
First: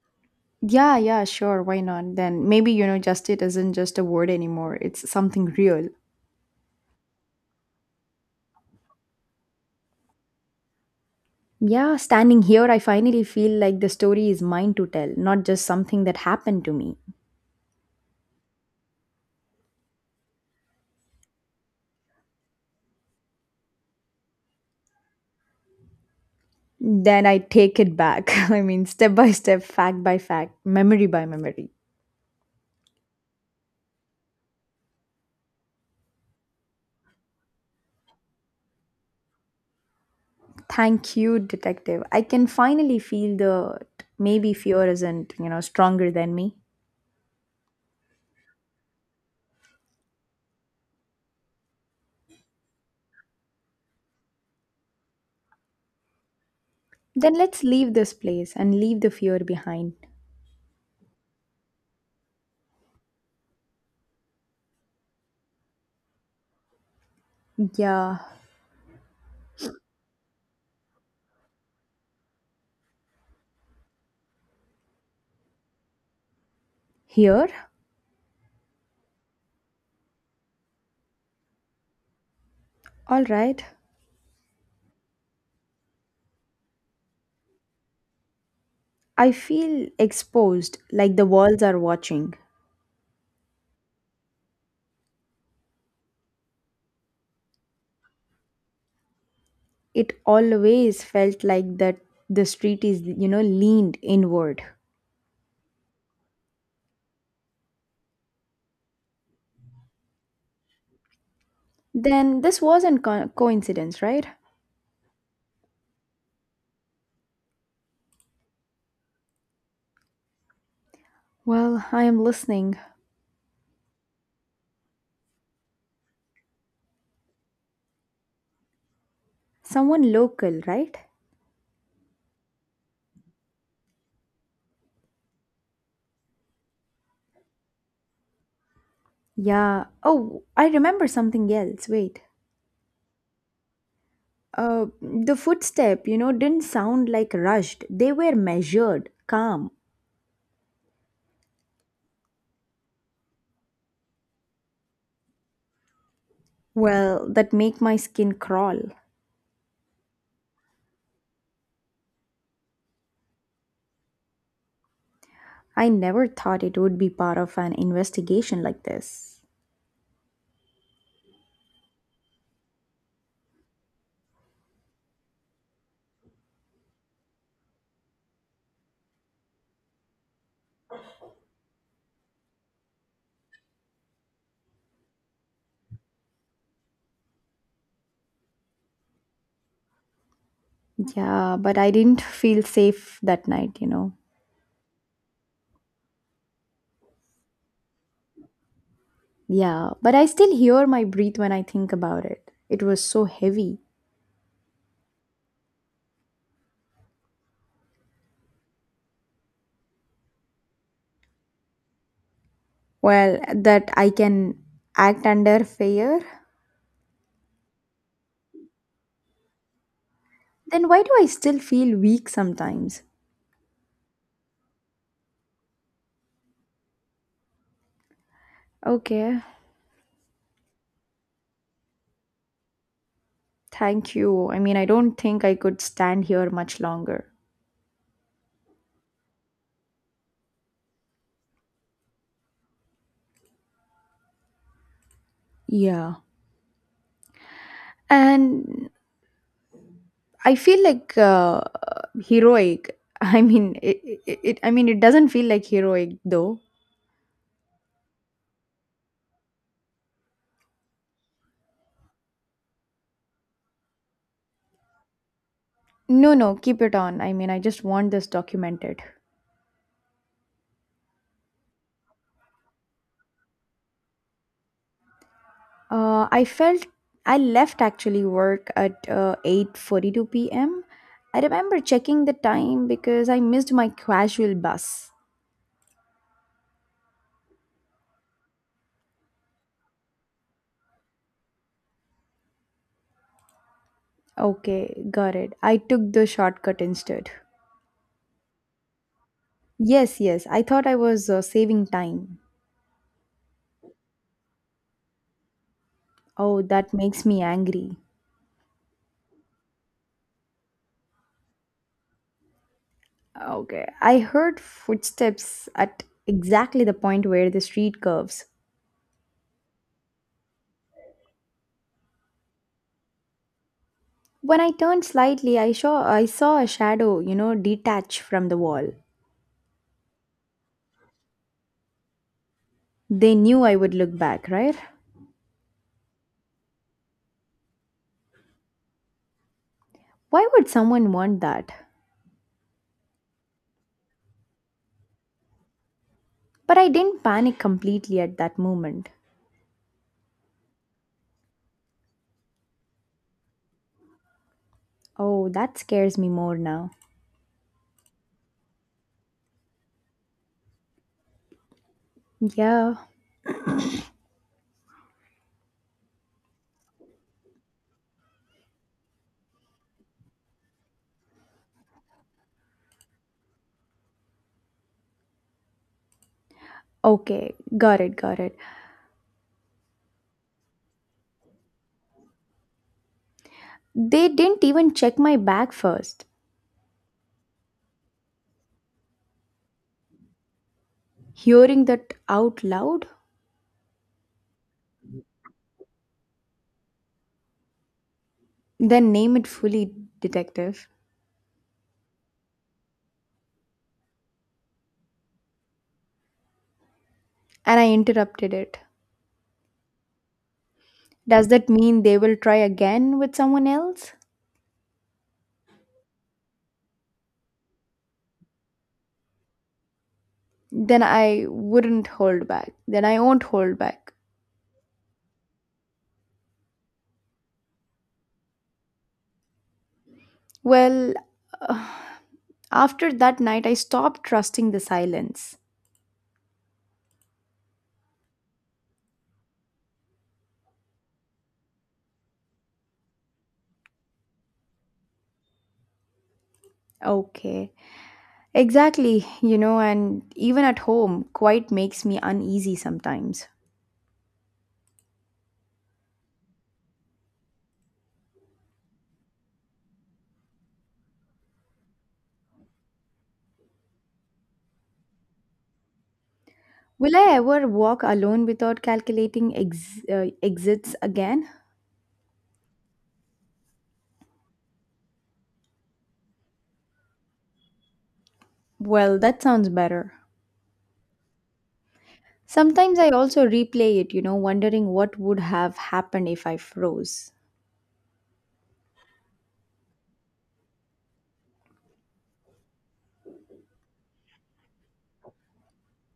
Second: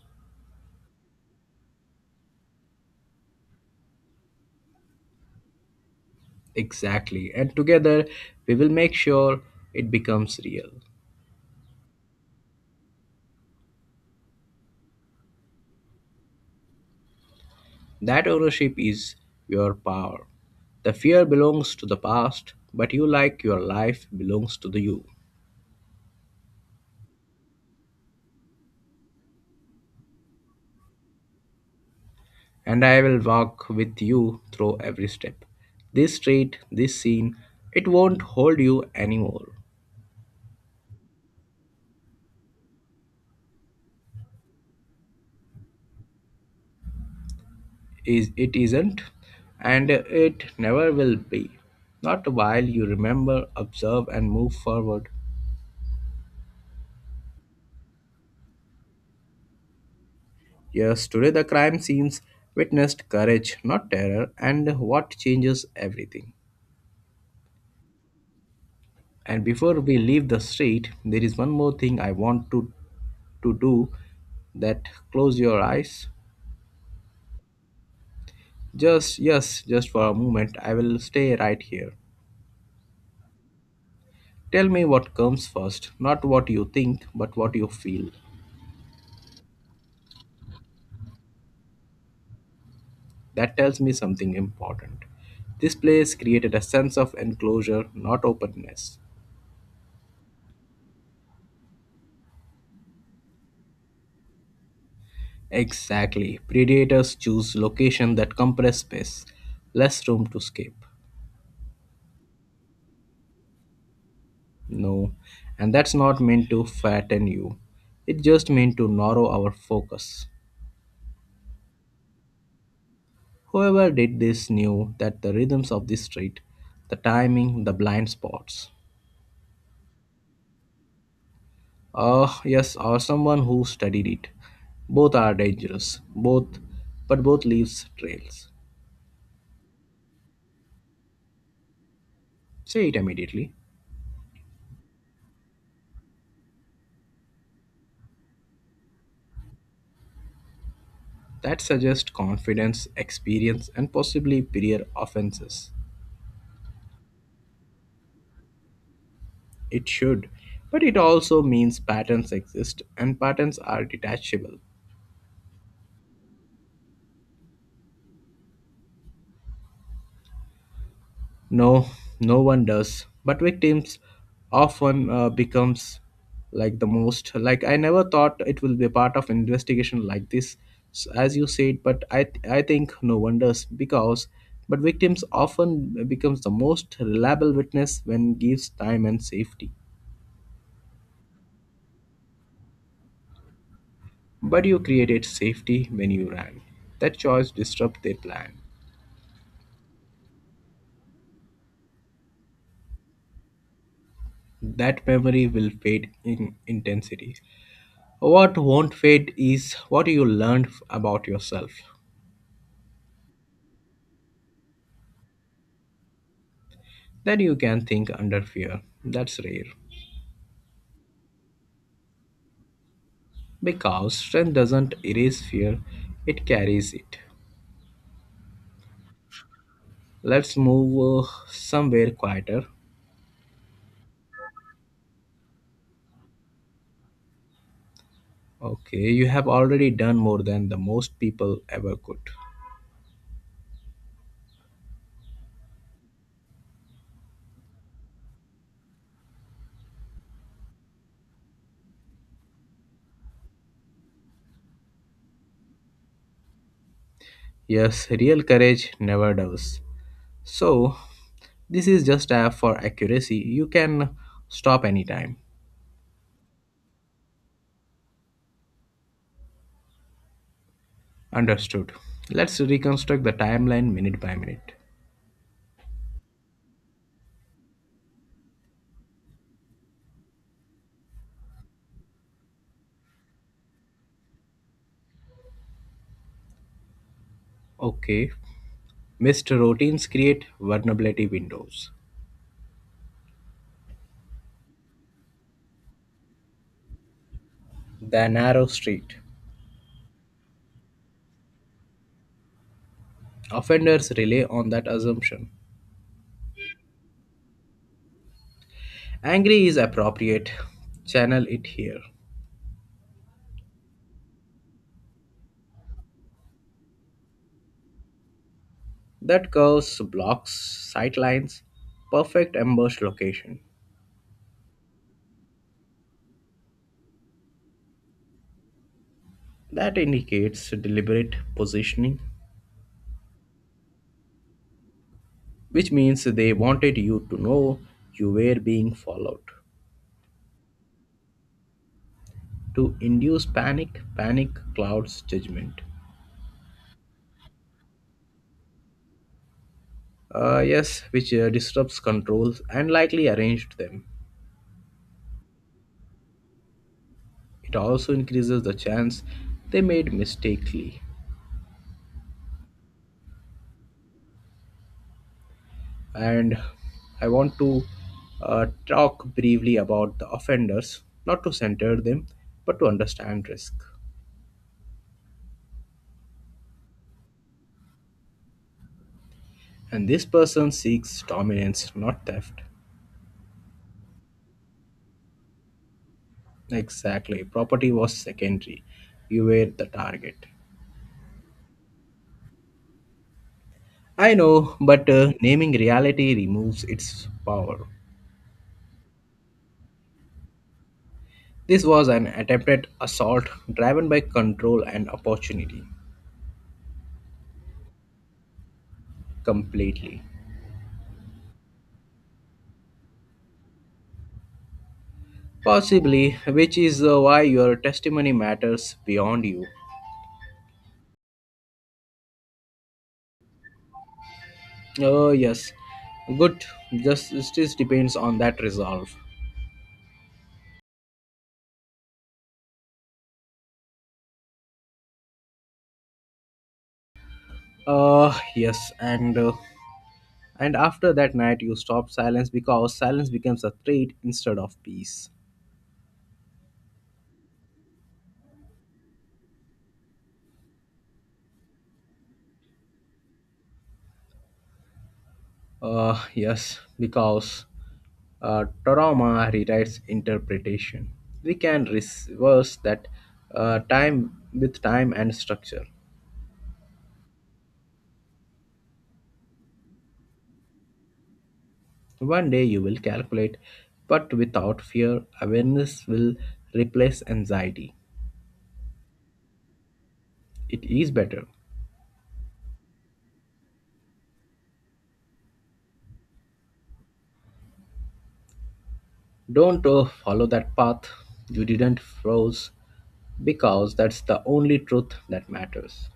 [SPEAKER 2] Yeah, yeah, sure. Why not? Then maybe, justice isn't just a word anymore. It's something real.
[SPEAKER 1] Exactly. And together we will make sure it becomes real.
[SPEAKER 2] Yeah, standing here, I finally feel like the story is mine to tell, not just something that happened to me.
[SPEAKER 1] That ownership is your power. The fear belongs to the past, but you, like your life, belongs to the you.
[SPEAKER 2] Then I take it back. I mean, step by step, fact by fact, memory by memory.
[SPEAKER 1] And I will walk with you through every step. This street, this scene, it won't hold you anymore.
[SPEAKER 2] Thank you, detective. I can finally feel the, maybe fear isn't, stronger than me.
[SPEAKER 1] Is it isn't, and it never will be. Not while you remember, observe, and move forward.
[SPEAKER 2] Then let's leave this place and leave the fear behind.
[SPEAKER 1] Yes, today the crime scenes witnessed courage, not terror, and what changes everything.
[SPEAKER 2] Yeah,
[SPEAKER 1] And before we leave the street, there is one more thing I want to do that Close your eyes.
[SPEAKER 2] here?
[SPEAKER 1] Just, yes, just for a moment, I will stay right here.
[SPEAKER 2] All right.
[SPEAKER 1] Tell me what comes first, not what you think, but what you feel.
[SPEAKER 2] I feel exposed, like the walls are watching.
[SPEAKER 1] That tells me something important. This place created a sense of enclosure, not openness.
[SPEAKER 2] It always felt like that, the street is, leaned inward.
[SPEAKER 1] Exactly. Predators choose location that compress space, less room to escape.
[SPEAKER 2] Then this wasn't coincidence, right?
[SPEAKER 1] No, and that's not meant to fatten you. It just meant to narrow our focus.
[SPEAKER 2] Well, I am listening.
[SPEAKER 1] Whoever did this knew that the rhythms of this street, the timing, the blind spots.
[SPEAKER 2] Someone local, right?
[SPEAKER 1] Ah, yes, or someone who studied it. Both are dangerous, both, but both leaves trails.
[SPEAKER 2] Yeah. Oh, I remember something else. Wait.
[SPEAKER 1] Say it immediately.
[SPEAKER 2] The footstep, didn't sound like rushed. They were measured, calm.
[SPEAKER 1] That suggests confidence, experience, and possibly prior offenses.
[SPEAKER 2] Well, that make my skin crawl.
[SPEAKER 1] It should. But it also means patterns exist and patterns are detachable.
[SPEAKER 2] I never thought it would be part of an investigation like this.
[SPEAKER 1] No, no one does. But victims often becomes like the most like I never thought it will be a part of an investigation like this as you said, but I I think no one does because but victims often becomes the most reliable witness when gives time and safety.
[SPEAKER 2] Yeah, but I didn't feel safe that night.
[SPEAKER 1] But you created safety when you ran. That choice disrupt their plan.
[SPEAKER 2] Yeah, but I still hear my breath when I think about it. It was so heavy.
[SPEAKER 1] That memory will fade in intensity. What won't fade is what you learned about yourself.
[SPEAKER 2] Well, that I can act under fear.
[SPEAKER 1] Then you can think under fear. That's rare.
[SPEAKER 2] Then why do I still feel weak sometimes?
[SPEAKER 1] Because strength doesn't erase fear, it carries it.
[SPEAKER 2] Okay.
[SPEAKER 1] Let's move somewhere quieter.
[SPEAKER 2] Thank you. I mean, I don't think I could stand here much longer.
[SPEAKER 1] Okay, you have already done more than the most people ever could.
[SPEAKER 2] Yeah, and I feel like heroic. I mean it, I mean it doesn't feel like heroic though.
[SPEAKER 1] Yes, real courage never does. So, this is just a for accuracy. You can stop anytime.
[SPEAKER 2] No, no, keep it on. I mean, I just want this documented.
[SPEAKER 1] Understood. Let's reconstruct the timeline minute by minute.
[SPEAKER 2] I felt I left actually work at 8:42 p.m. I remember checking the time because I missed my casual bus.
[SPEAKER 1] Okay. Missed routines create vulnerability windows.
[SPEAKER 2] Okay, got it. I took the shortcut instead.
[SPEAKER 1] The narrow street.
[SPEAKER 2] Yes, yes. I thought I was saving time.
[SPEAKER 1] Offenders rely on that assumption.
[SPEAKER 2] Oh, that makes me angry.
[SPEAKER 1] Angry is appropriate. Channel it here.
[SPEAKER 2] Okay. I heard footsteps at exactly the point where the street curves.
[SPEAKER 1] That curves, blocks, sightlines. Perfect ambush location.
[SPEAKER 2] When I turned slightly, I saw a shadow, you know, detach from the wall.
[SPEAKER 1] That indicates deliberate positioning,
[SPEAKER 2] They knew I would look back, right?
[SPEAKER 1] which means they wanted you to know you were being followed.
[SPEAKER 2] Why would someone want that?
[SPEAKER 1] To induce panic, panic clouds judgment.
[SPEAKER 2] But I didn't panic completely at that moment.
[SPEAKER 1] Yes, which disrupts controls and likely arranged them.
[SPEAKER 2] Oh, that scares me more now.
[SPEAKER 1] It also increases the chance they made mistakenly.
[SPEAKER 2] Yeah.
[SPEAKER 1] And I want to talk briefly about the offenders, not to center them, but to understand risk.
[SPEAKER 2] Okay, got it, got it.
[SPEAKER 1] And this person seeks dominance, not theft.
[SPEAKER 2] They didn't even check my bag first.
[SPEAKER 1] Exactly, property was secondary. You were the target.
[SPEAKER 2] Hearing that out loud,
[SPEAKER 1] I know, but naming reality removes its power.
[SPEAKER 2] then name it fully, detective.
[SPEAKER 1] This was an attempted assault driven by control and opportunity
[SPEAKER 2] And I interrupted it.
[SPEAKER 1] completely.
[SPEAKER 2] Does that mean they will try again with someone else?
[SPEAKER 1] Possibly, which is why your testimony matters beyond you.
[SPEAKER 2] Then I wouldn't hold back. Then I won't hold back.
[SPEAKER 1] Oh, yes. Good. Justice depends on that resolve.
[SPEAKER 2] Well, after that night, I stopped trusting the silence.
[SPEAKER 1] Yes. And after that night, you stop silence because silence becomes a threat instead of peace.
[SPEAKER 2] Okay, exactly, you know, and even at home, quiet makes me uneasy sometimes.
[SPEAKER 1] Yes. Because trauma rewrites interpretation. We can reverse that time with time and structure.
[SPEAKER 2] Will I ever walk alone without calculating exits again?
[SPEAKER 1] One day you will calculate, but without fear, awareness will replace anxiety.
[SPEAKER 2] Well, that sounds better.
[SPEAKER 1] It is better.
[SPEAKER 2] Sometimes I also replay it, you know, wondering what would have happened if I froze.
[SPEAKER 1] Don't follow that path, you didn't froze, because that's the only truth that matters.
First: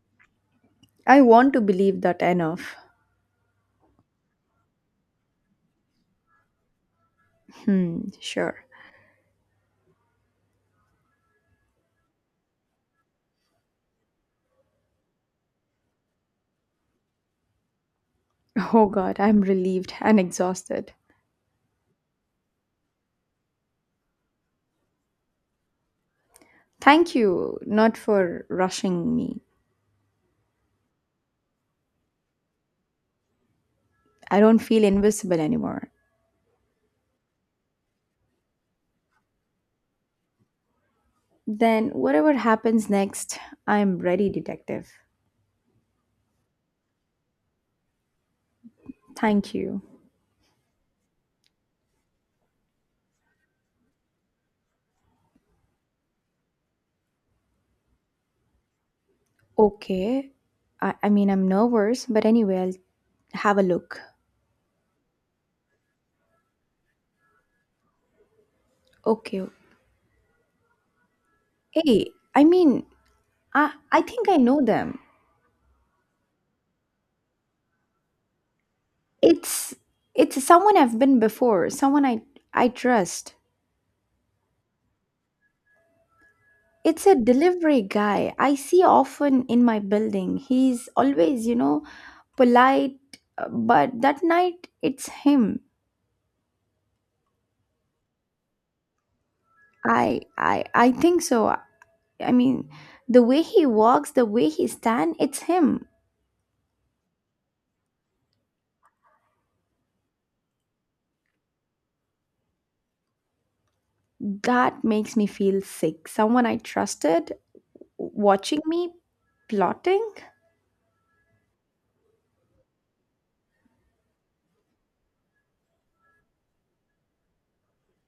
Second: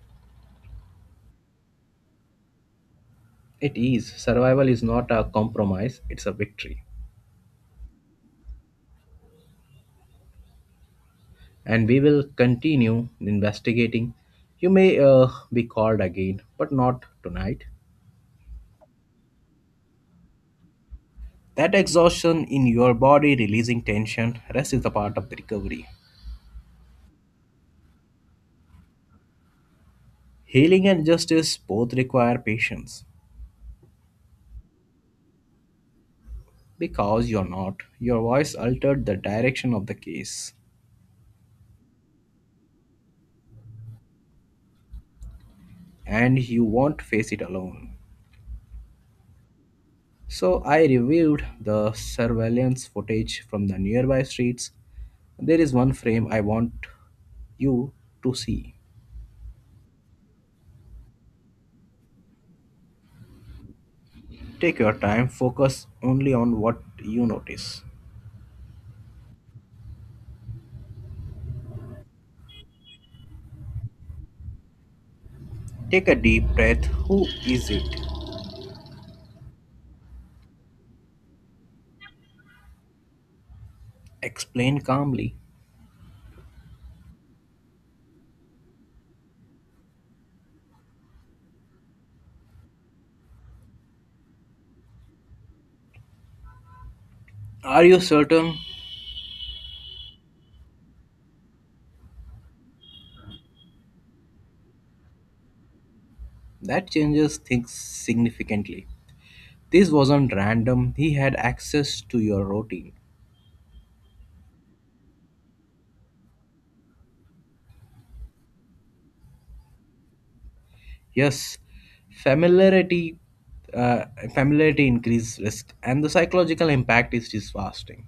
[SPEAKER 2] I want to believe that enough.
[SPEAKER 1] It is. Survival is not a compromise, it's a victory.
[SPEAKER 2] Hmm, sure.
[SPEAKER 1] And we will continue investigating. You may be called again, but not tonight.
[SPEAKER 2] Oh god, I'm relieved and exhausted.
[SPEAKER 1] That exhaustion in your body releasing tension, rest is the part of the recovery.
[SPEAKER 2] Thank you, not for rushing me.
[SPEAKER 1] Healing and justice both require patience.
[SPEAKER 2] I don't feel invisible anymore.
[SPEAKER 1] Because you're not, your voice altered the direction of the case,
[SPEAKER 2] Then, whatever happens next, I'm ready, detective.
[SPEAKER 1] and you won't face it alone.
[SPEAKER 2] Thank you.
[SPEAKER 1] So I reviewed the surveillance footage from the nearby streets. There is one frame I want you to see.
[SPEAKER 2] Okay. I mean, I'm nervous, but anyway, I'll have a look.
[SPEAKER 1] Take your time, focus only on what you notice.
[SPEAKER 2] Okay. Hey, I mean, I think I know them.
[SPEAKER 1] Take a deep breath. Who is it?
[SPEAKER 2] It's it's someone I've been before, someone I trust.
[SPEAKER 1] Explain calmly.
[SPEAKER 2] It's a delivery guy I see often in my building. He's always, you know, polite, but that night it's him.
[SPEAKER 1] Are you certain?
[SPEAKER 2] I think so. I mean, the way he walks, the way he stand, it's him.
[SPEAKER 1] That changes things significantly. This wasn't random, he had access to your routine.
[SPEAKER 2] That makes me feel sick. Someone I trusted watching me plotting.
[SPEAKER 1] Yes, familiarity. Uh, Familiarity increases risk and the psychological impact is disvasting.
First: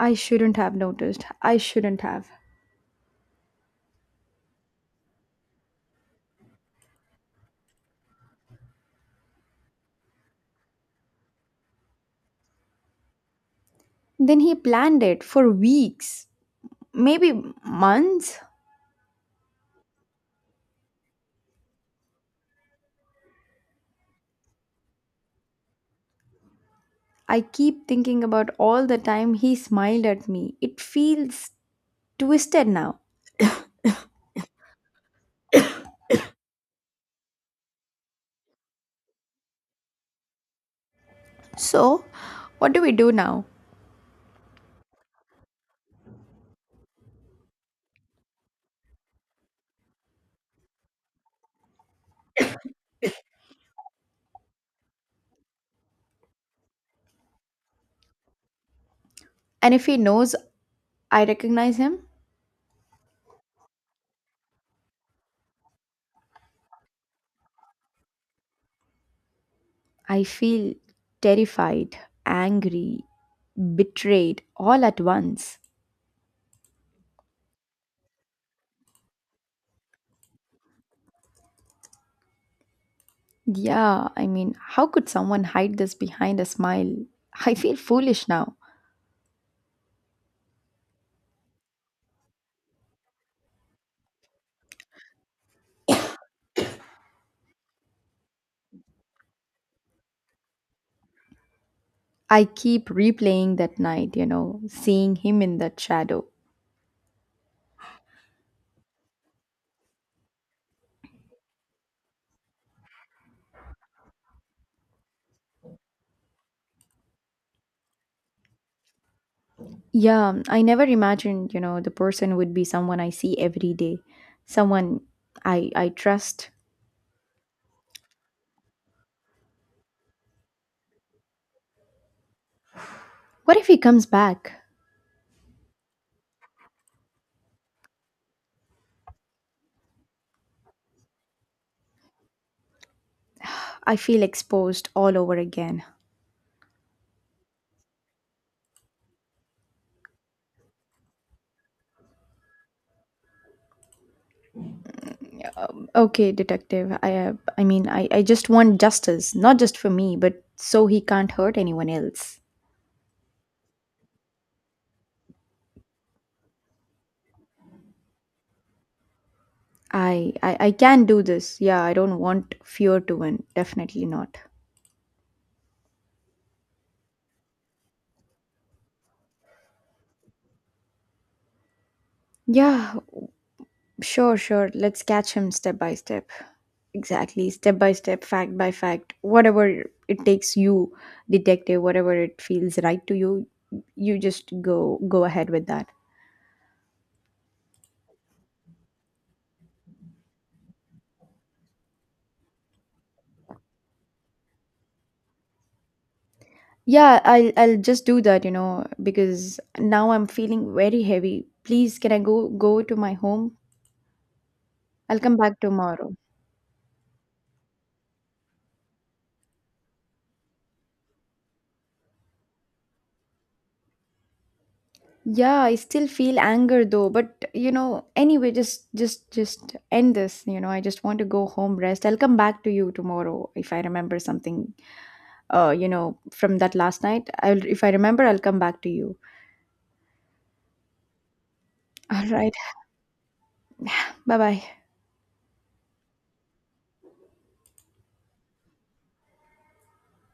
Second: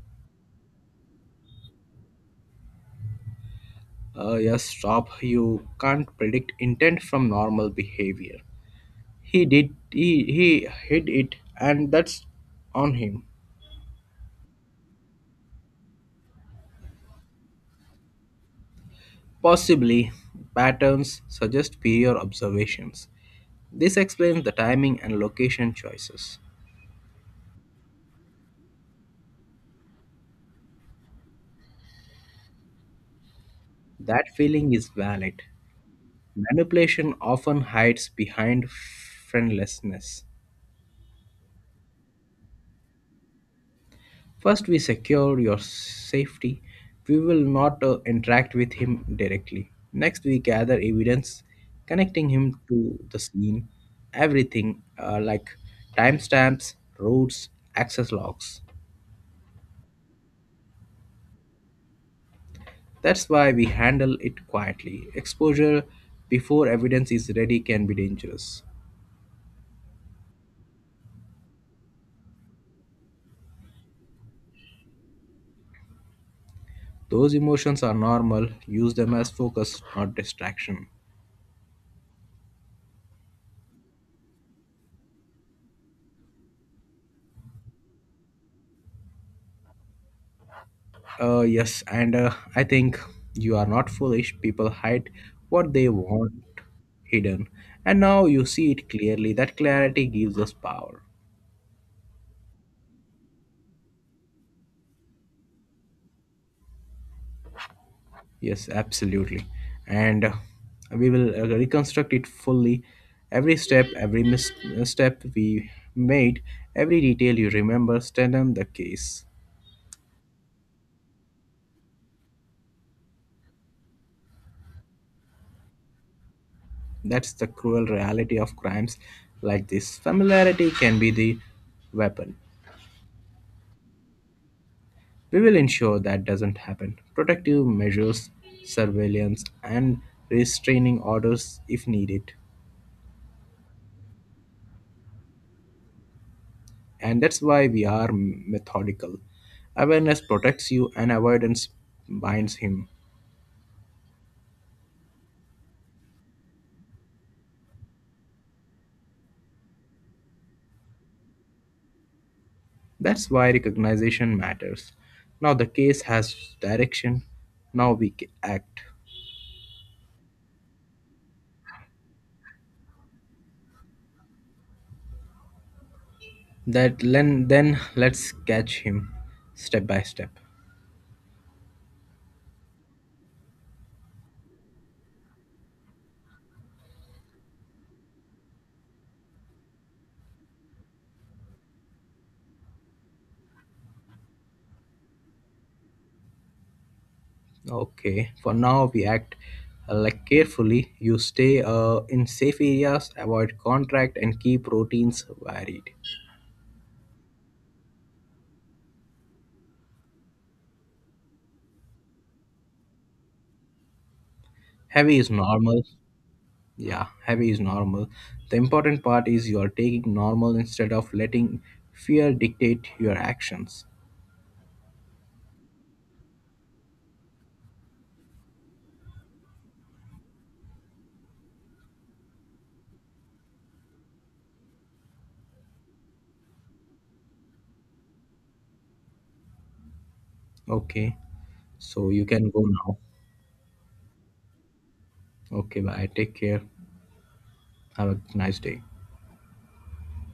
[SPEAKER 2] I shouldn't have noticed. I shouldn't have.
[SPEAKER 1] Yes, stop. You can't predict intent from normal behavior. He did. He hid it, and that's on him.
[SPEAKER 2] Then he planned it for weeks, maybe months.
[SPEAKER 1] Possibly, patterns suggest prior observations. This explains the timing and location choices.
[SPEAKER 2] I keep thinking about all the time he smiled at me. It feels twisted now.
[SPEAKER 1] That feeling is valid. Manipulation often hides behind friendlessness.
[SPEAKER 2] So, what do we do now?
[SPEAKER 1] First, we secure your safety. We will not interact with him directly. Next, we gather evidence connecting him to the scene, everything like timestamps, routes, access logs.
[SPEAKER 2] And if he knows I recognize him,
[SPEAKER 1] That's why we handle it quietly. Exposure before evidence is ready can be dangerous.
[SPEAKER 2] I feel terrified, angry, betrayed all at once.
[SPEAKER 1] Those emotions are normal, use them as focus, not distraction.
[SPEAKER 2] Yeah, I mean, how could someone hide this behind a smile? I feel foolish now.
[SPEAKER 1] Yes, and I think you are not foolish. People hide what they want hidden, and now you see it clearly. That clarity gives us power.
[SPEAKER 2] I keep replaying that night, you know, seeing him in that shadow.
[SPEAKER 1] Yes, absolutely. And, we will reconstruct it fully. Every step, every misstep we made, every detail you remember, strengthen the case.
[SPEAKER 2] Yeah, I never imagined, you know, the person would be someone I see every day, someone I trust.
[SPEAKER 1] That's the cruel reality of crimes like this. Familiarity can be the weapon.
[SPEAKER 2] What if he comes back?
[SPEAKER 1] We will ensure that doesn't happen. Protective measures, surveillance, and restraining orders if needed.
[SPEAKER 2] I feel exposed all over again.
[SPEAKER 1] And that's why we are methodical. Awareness protects you and avoidance binds him.
[SPEAKER 2] Okay, detective. I mean, I I just want justice, not just for me, but so he can't hurt anyone else.
[SPEAKER 1] That's why recognition matters. Now the case has direction. Now we act.
[SPEAKER 2] I can do this. Yeah, I don't want fear to win. Definitely not.
[SPEAKER 1] That then let's catch him step by step.
[SPEAKER 2] Yeah, sure, sure. Let's catch him step by step. Exactly, step by step, fact by fact. Whatever it takes you, detective, whatever it feels right to you, you just go ahead with that.
[SPEAKER 1] Okay, for now we act like carefully. You stay in safe areas, avoid contract, and keep routines varied.
[SPEAKER 2] Yeah, I'll just do that, you know, because now I'm feeling very heavy. Please, can I go to my home?
[SPEAKER 1] Heavy
[SPEAKER 2] I'll
[SPEAKER 1] is
[SPEAKER 2] come back
[SPEAKER 1] normal.
[SPEAKER 2] tomorrow.
[SPEAKER 1] Yeah, heavy is normal. The important part is you are taking normal instead of letting fear dictate your actions.
[SPEAKER 2] Yeah, I still feel anger though, but you know, anyway, just end this, you know. I just want to go home, rest. I'll come back to you tomorrow if I remember something you know, from that last night. I'll if I remember, I'll come back to you.
[SPEAKER 1] Okay, so you
[SPEAKER 2] All
[SPEAKER 1] can
[SPEAKER 2] right.
[SPEAKER 1] go now.
[SPEAKER 2] Bye-bye.
[SPEAKER 1] Okay, bye. Take care. Have a nice day.